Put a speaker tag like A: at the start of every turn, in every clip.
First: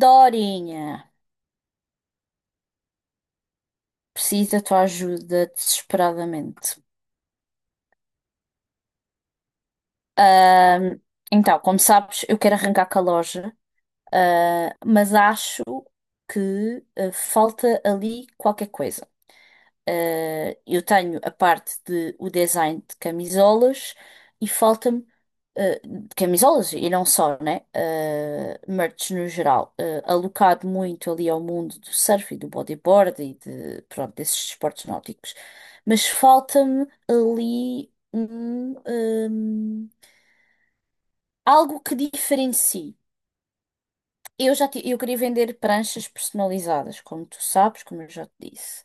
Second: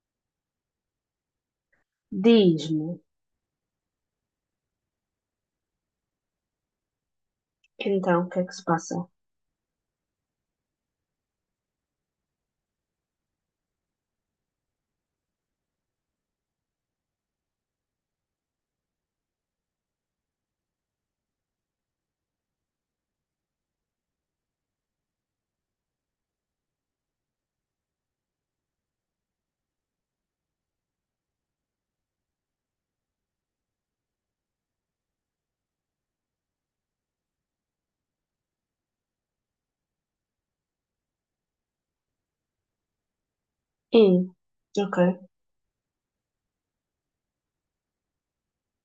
A: Dorinha,
B: Diz-me,
A: preciso da tua ajuda desesperadamente.
B: então, o que é que se passa?
A: Ahm, então, como sabes, eu quero arrancar com a loja, mas acho que falta ali qualquer coisa. Eu tenho a parte de o design de camisolas e falta-me de camisolas e não só, né? Eh, merch no geral, eh, alocado muito ali ao mundo do surf e do bodyboard e de, pronto, desses esportes náuticos. Mas falta-me ali um algo que diferencie.
B: Hum, ok.
A: Eu queria vender pranchas personalizadas, como tu sabes, como eu já te disse.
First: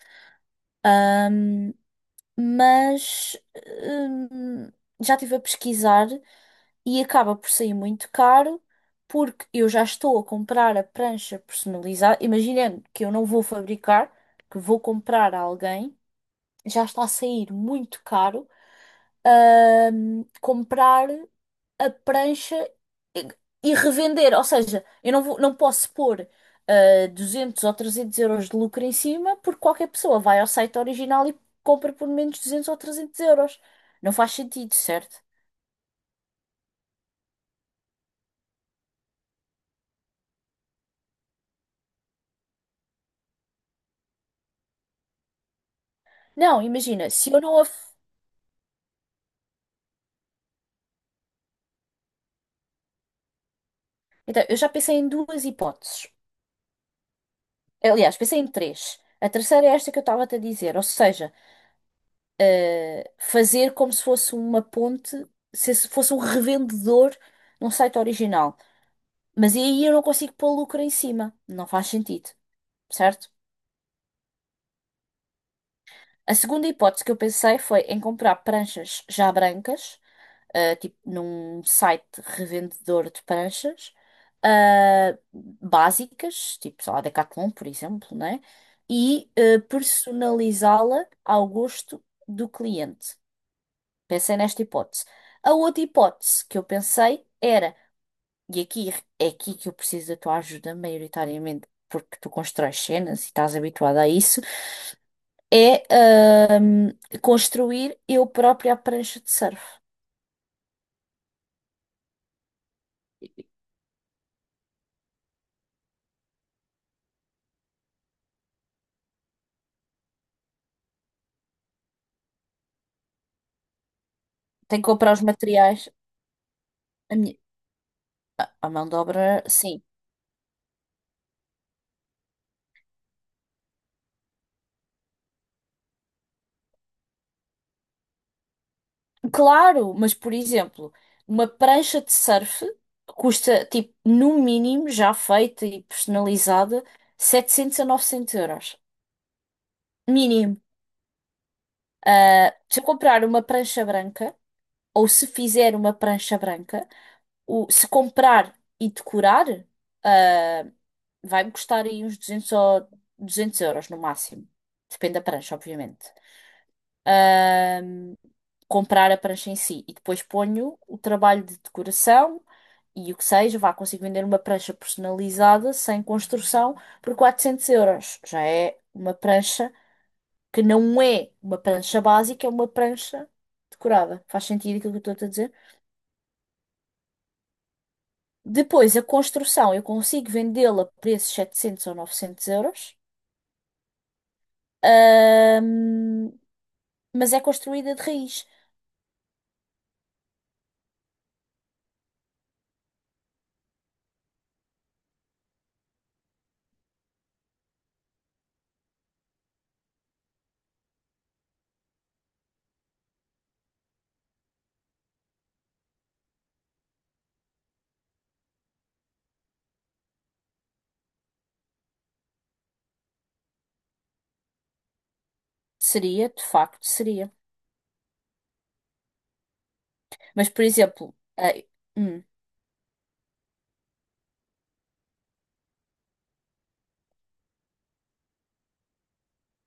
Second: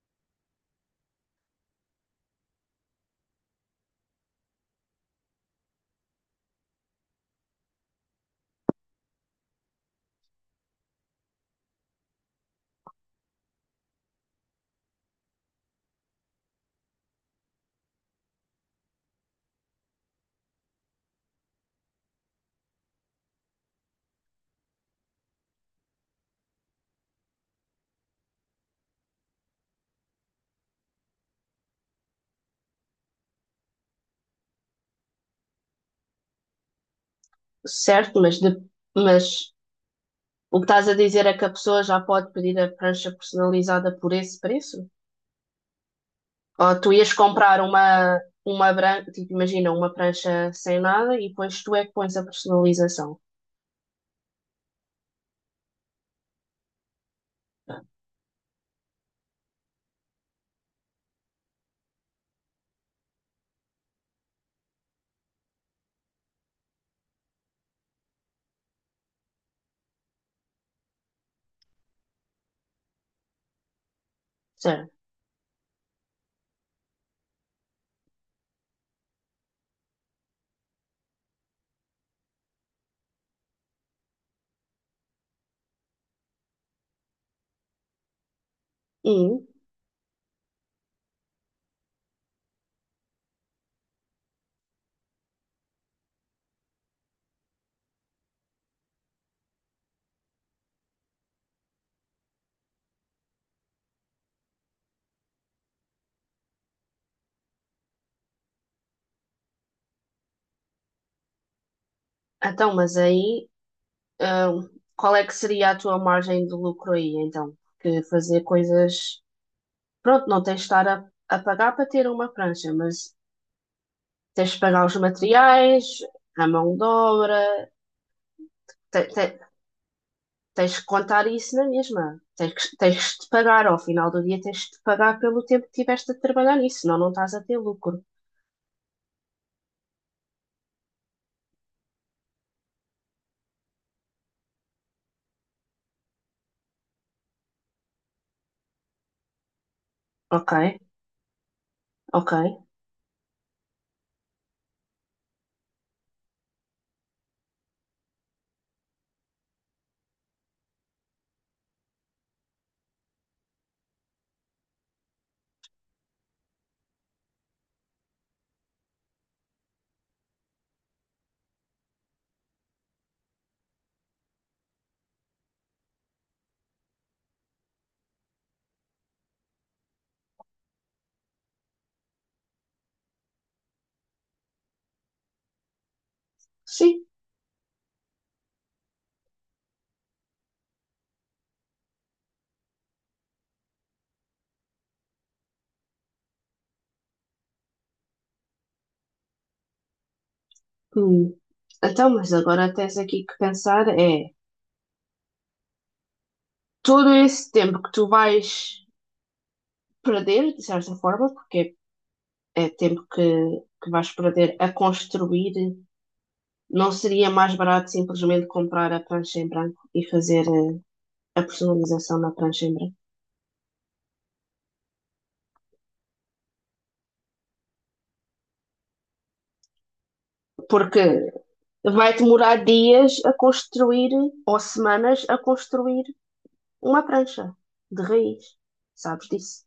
A: Ahm, mas hum, Já estive a pesquisar e acaba por sair muito caro porque eu já estou a comprar a prancha personalizada. Imaginando que eu não vou fabricar, que vou comprar a alguém, já está a sair muito caro, comprar a prancha e, e revender. Ou seja, eu não vou, não posso pôr 200 ou 300 euros de lucro em cima, porque qualquer pessoa vai ao site original e compra por menos 200 ou 300 euros. Não faz sentido, certo?
B: Certo, mas, mas o que estás a dizer é que a pessoa já pode pedir a prancha personalizada por esse preço?
A: Não,
B: Ou tu
A: imagina,
B: ias
A: se eu não.
B: comprar
A: a f-
B: uma branca, tipo, imagina, uma prancha sem nada e depois tu é que pões a personalização,
A: Então, eu já pensei em duas hipóteses. Aliás, pensei em três. A terceira é esta que eu estava-te a dizer, ou seja, fazer como se fosse uma ponte, se esse fosse um revendedor num site original. Mas aí eu não consigo pôr lucro em cima. Não faz sentido, certo?
B: certo?
A: A segunda hipótese que eu pensei foi em comprar pranchas já brancas, tipo num site revendedor de pranchas, básicas, tipo, sei lá, Decathlon, por exemplo, né? E
B: Hum,
A: personalizá-la ao gosto do cliente. Pensei nesta hipótese. A outra hipótese que eu pensei era, e aqui é aqui que eu preciso da tua ajuda maioritariamente, porque tu constróis cenas e estás habituada a isso, é ahm, construir eu própria a prancha de surf.
B: então, mas aí, hum, qual é que seria a tua margem de lucro aí, então? Que fazer coisas... Pronto, não tens de estar a pagar para ter uma prancha, mas tens de pagar
A: Tenho que
B: os
A: comprar os materiais.
B: materiais, a mão de
A: A minha-
B: obra,
A: a mão de
B: te- te-
A: obra, sim.
B: tens que contar isso na mesma. Tens, tens de pagar, ao final do dia tens de pagar pelo tempo que tiveste a trabalhar nisso, senão não estás a ter lucro.
A: Claro, mas por exemplo, uma prancha de surf custa, tipo, no mínimo, já feita e personalizada, 700 a 900 euros.
B: Ok,
A: Mínimo.
B: ok,
A: Se eu comprar uma prancha branca, ou se fizer uma prancha branca, se comprar e decorar, ah, vai-me custar aí uns 200 euros no máximo. Depende da prancha, obviamente. Ah, Comprar a prancha em si e depois ponho o trabalho de decoração e o que seja, vá, consigo vender uma prancha personalizada, sem construção, por 400 euros. Já é uma prancha que não é uma prancha básica, é uma prancha decorada. Faz sentido aquilo que eu estou a dizer?
B: sim.
A: Depois, a construção, eu consigo vendê-la a preços 700 ou 900 euros, ahm, mas é construída de raiz.
B: Hum. Então, mas agora tens aqui que pensar é todo esse tempo que tu vais perder, de certa forma, porque é tempo que vais perder a construir, não seria mais barato simplesmente comprar a prancha em branco e fazer. Eh, a personalização na prancha em branco.
A: Seria, de facto, seria. Mas, por
B: Porque
A: exemplo,
B: vai
A: hum,
B: demorar dias a construir, ou semanas a construir uma prancha de raiz. Sabes disso?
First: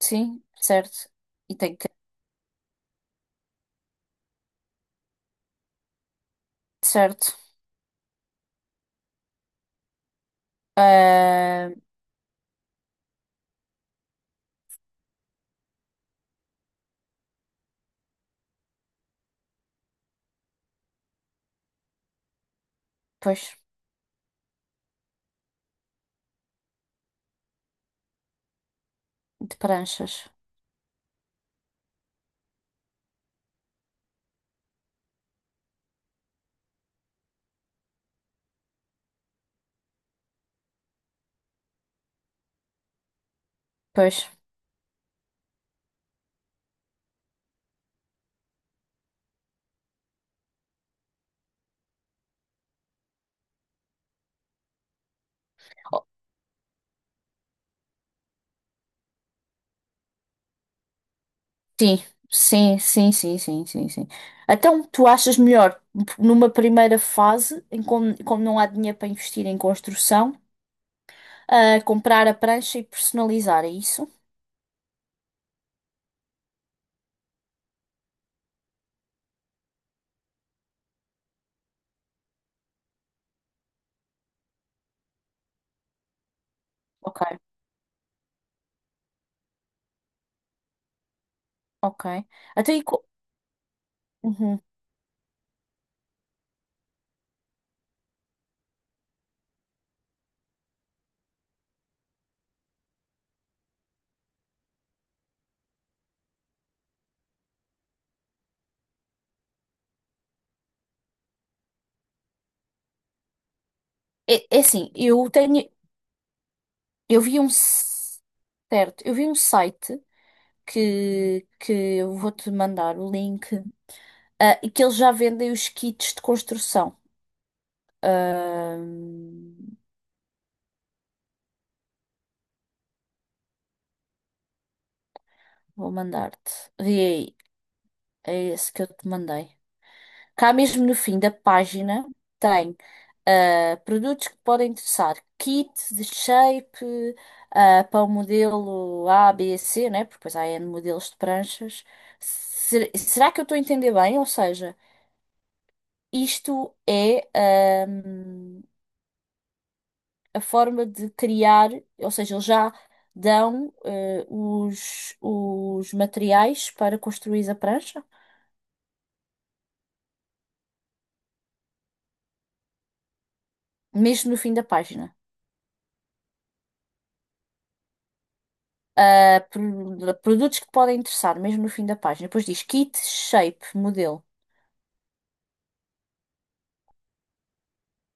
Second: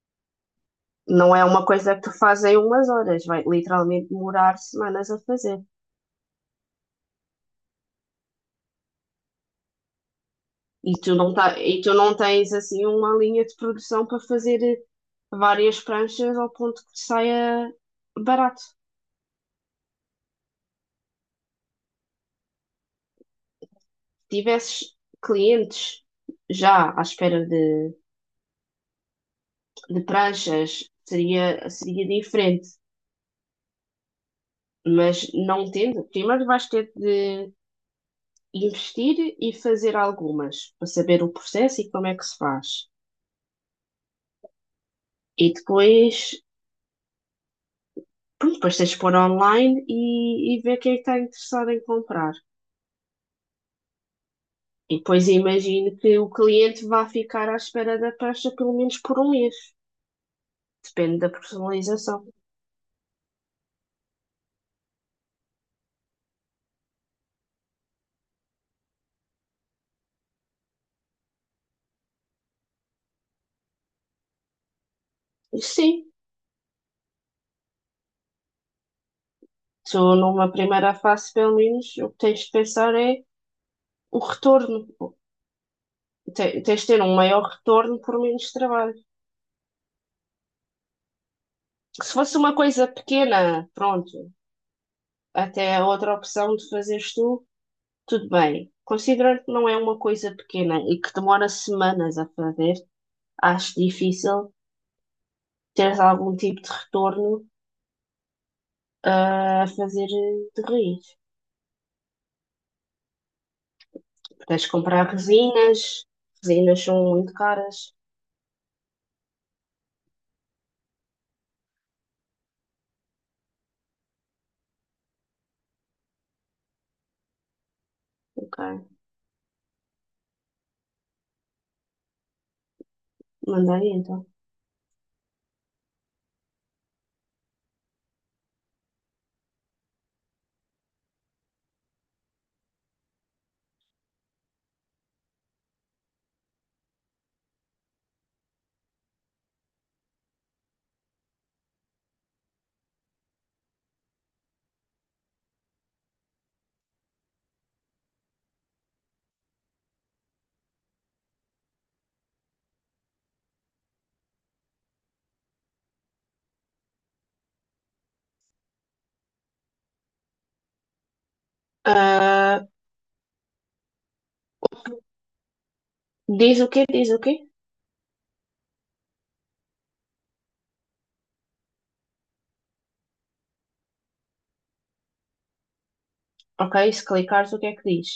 A: sim, certo.
B: Não é
A: E
B: uma
A: tem que,
B: coisa que tu fazes em umas horas, vai literalmente demorar semanas a fazer.
A: certo.
B: E tu não, tá,
A: Ah,
B: e tu não tens assim uma linha de produção para fazer várias pranchas ao ponto que saia barato. Se
A: Pois,
B: tivesses clientes já à espera
A: de
B: de
A: pranchas.
B: pranchas, seria, seria diferente. Mas não tendo, primeiro vais ter de investir e fazer algumas para saber o processo e como é que se faz.
A: Pois.
B: E depois, pronto, depois tens de pôr online e ver quem está interessado em comprar. E depois imagino que o cliente vá ficar à espera da prancha pelo menos por um mês. Depende da
A: Sim,
B: personalização.
A: sim. Então, tu achas melhor, numa primeira fase, em como, como não há dinheiro para investir em construção, comprar a prancha e personalizar, é isso?
B: E sim, tu numa primeira fase, pelo menos, o que tens de pensar é o retorno. Tens de ter um
A: Ok,
B: maior retorno por menos trabalho. Se
A: ok.
B: fosse uma
A: Então, e
B: coisa
A: co-
B: pequena, pronto,
A: Uhum.
B: até a outra opção de fazeres tu, tudo bem. Considerando que não é uma coisa pequena e que demora semanas a fazer, acho difícil teres algum tipo de retorno a fazer de raiz.
A: É, é
B: Tens de
A: assim,
B: comprar
A: eu tenho,
B: resinas, resinas são
A: eu
B: muito
A: vi um,
B: caras.
A: s- certo, eu vi um site que eu vou-te mandar o link, e que eles já vendem os kits de construção.
B: Ok,
A: Ah,
B: manda aí então.
A: Vou mandar-te. Vê aí. É esse que eu te mandei. Cá mesmo no fim da página tem produtos que podem interessar. Kit de shape para o modelo A, B, C, né? Porque depois há N modelos de pranchas. Será que eu estou a entender bem? Ou seja, isto é a forma de criar, ou seja, eles já dão os materiais para construir a prancha,
B: Ah,
A: mesmo no fim da página.
B: diz o quê? Diz o quê?
A: Produtos que podem interessar, mesmo no fim da página. Depois diz kit, shape, modelo.
B: Ok, se clicares, o que é que diz?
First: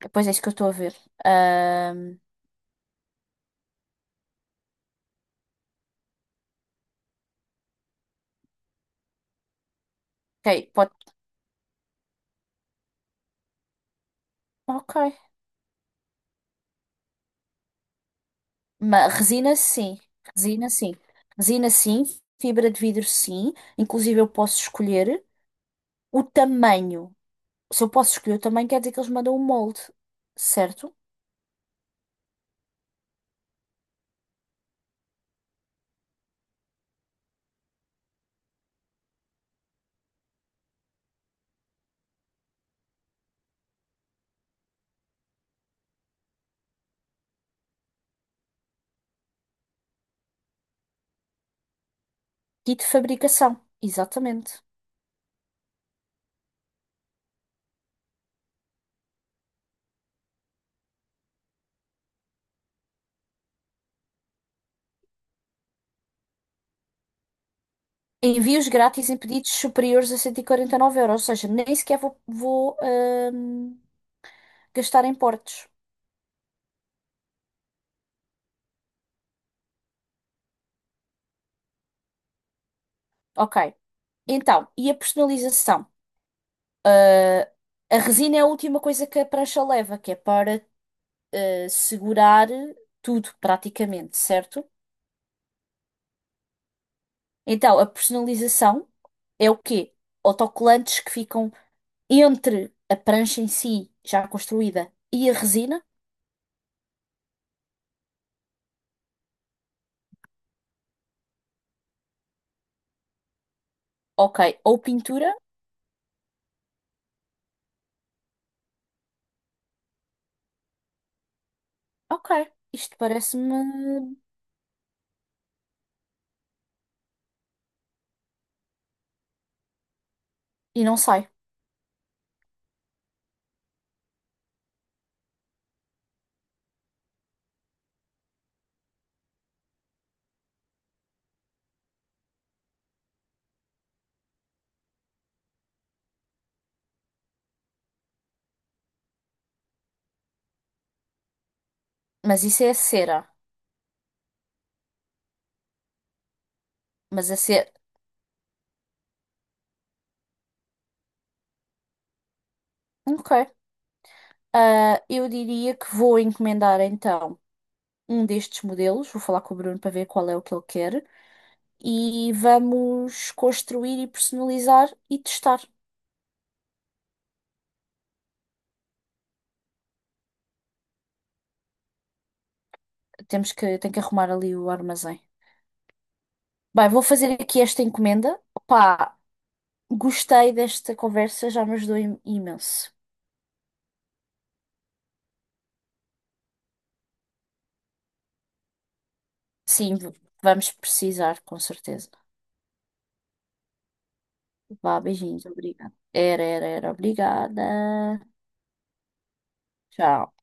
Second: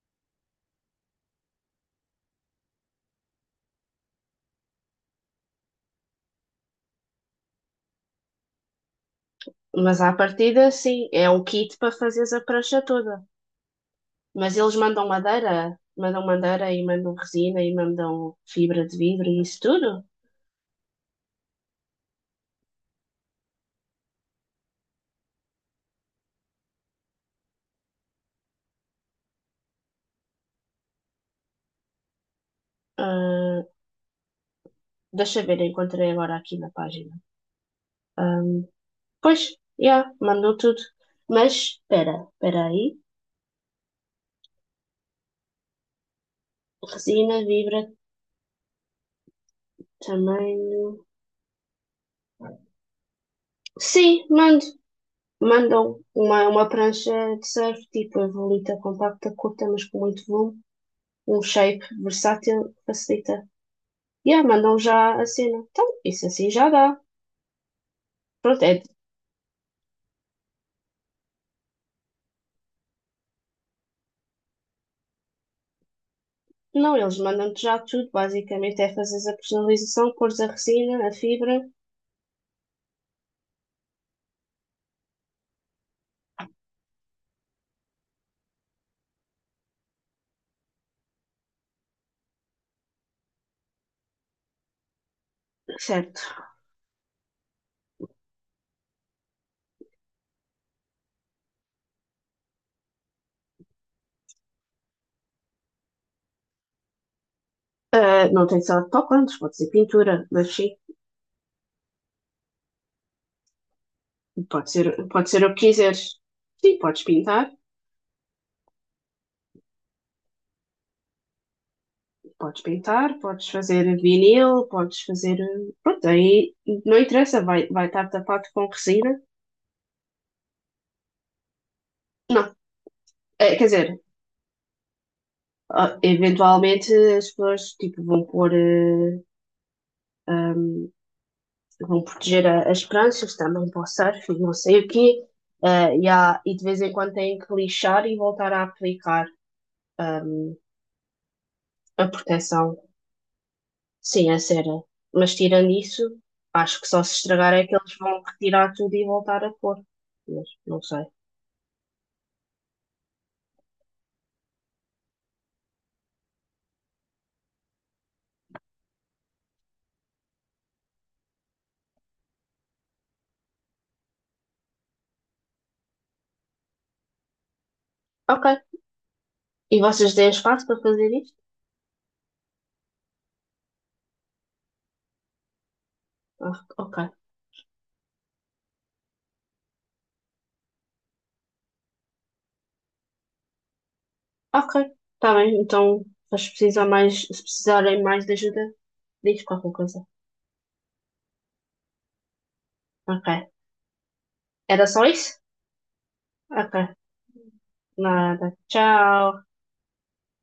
A: Depois é isso que eu estou a ver. Ahm,
B: Mas à partida,
A: ok, pode.
B: sim, é um kit para fazeres a prancha toda. Mas eles
A: Ok.
B: mandam madeira e mandam resina e mandam fibra de
A: Mas
B: vidro e
A: resina
B: isso tudo.
A: sim. Resina sim. Resina sim. Fibra de vidro sim. Inclusive eu posso escolher o tamanho. Se eu posso escolher o tamanho, quer dizer que eles mandam o molde, certo?
B: Ah, deixa eu ver, encontrei agora aqui na página. Ahm, pois, já, mandou tudo. Mas espera, espera aí. Resina, vibra, tamanho.
A: Kit de fabricação.
B: Sim,
A: Exatamente.
B: mando. Mandam uma prancha de surf, tipo a volita compacta, curta, mas com muito volume. Um shape versátil, facilita. Yeah, mandam já a cena. Então, isso assim já dá. Pronto,
A: Envios
B: é
A: grátis em pedidos superiores a 149 euros. Ou seja, nem sequer vou gastar em portos.
B: Não, eles mandam-te já tudo, basicamente é fazeres a personalização, cores a resina, a fibra,
A: Ok. Então, e a personalização? Ah, a resina é a última coisa que a prancha leva, que é para segurar tudo, praticamente, certo?
B: certo.
A: Então, a personalização é o quê? Autocolantes que ficam entre a prancha em si, já construída, e a resina?
B: Ah, não tem que ser autocolantes, pode ser pintura, mas sim,
A: Ok. Ou
B: pode
A: pintura?
B: ser o que quiseres. Sim, podes pintar,
A: Ok.
B: podes
A: Isto
B: pintar, podes
A: parece-me.
B: fazer vinil, Pronto, aí não interessa, vai, vai estar tapado com resina.
A: E não sai.
B: Não, quer dizer, eventualmente as pessoas tipo, vão pôr vão proteger as pranchas também para o surf e não sei o quê. Ah, e, e de vez em quando têm que lixar e voltar a aplicar a
A: Mas isso é a
B: proteção.
A: cera.
B: Sim, a cera. Mas tirando isso, acho que só se
A: Mas a
B: estragar é
A: cera.
B: que eles vão retirar tudo e voltar a pôr. Mas não sei.
A: Ok. Eu diria que vou encomendar então um destes modelos, vou falar com o Bruno para ver qual é o que ele quer, e vamos construir e personalizar e testar.
B: Ok. E vocês têm espaço para fazer isto?
A: Temos que, tem que arrumar ali o armazém.
B: Ah,
A: Bem,
B: ok.
A: vou fazer aqui esta encomenda. Pá, gostei desta conversa, já me ajudou imenso.
B: Ok. Está bem. Então, mas se precisar mais, se precisarem mais de ajuda, diz qualquer
A: Sim,
B: coisa.
A: v- Vamos precisar, com certeza.
B: Ok. Era
A: Vá,
B: só isso?
A: beijinhos, obrigada. Era,
B: Ok.
A: obrigada.
B: Nada. Tchau.
A: Tchau.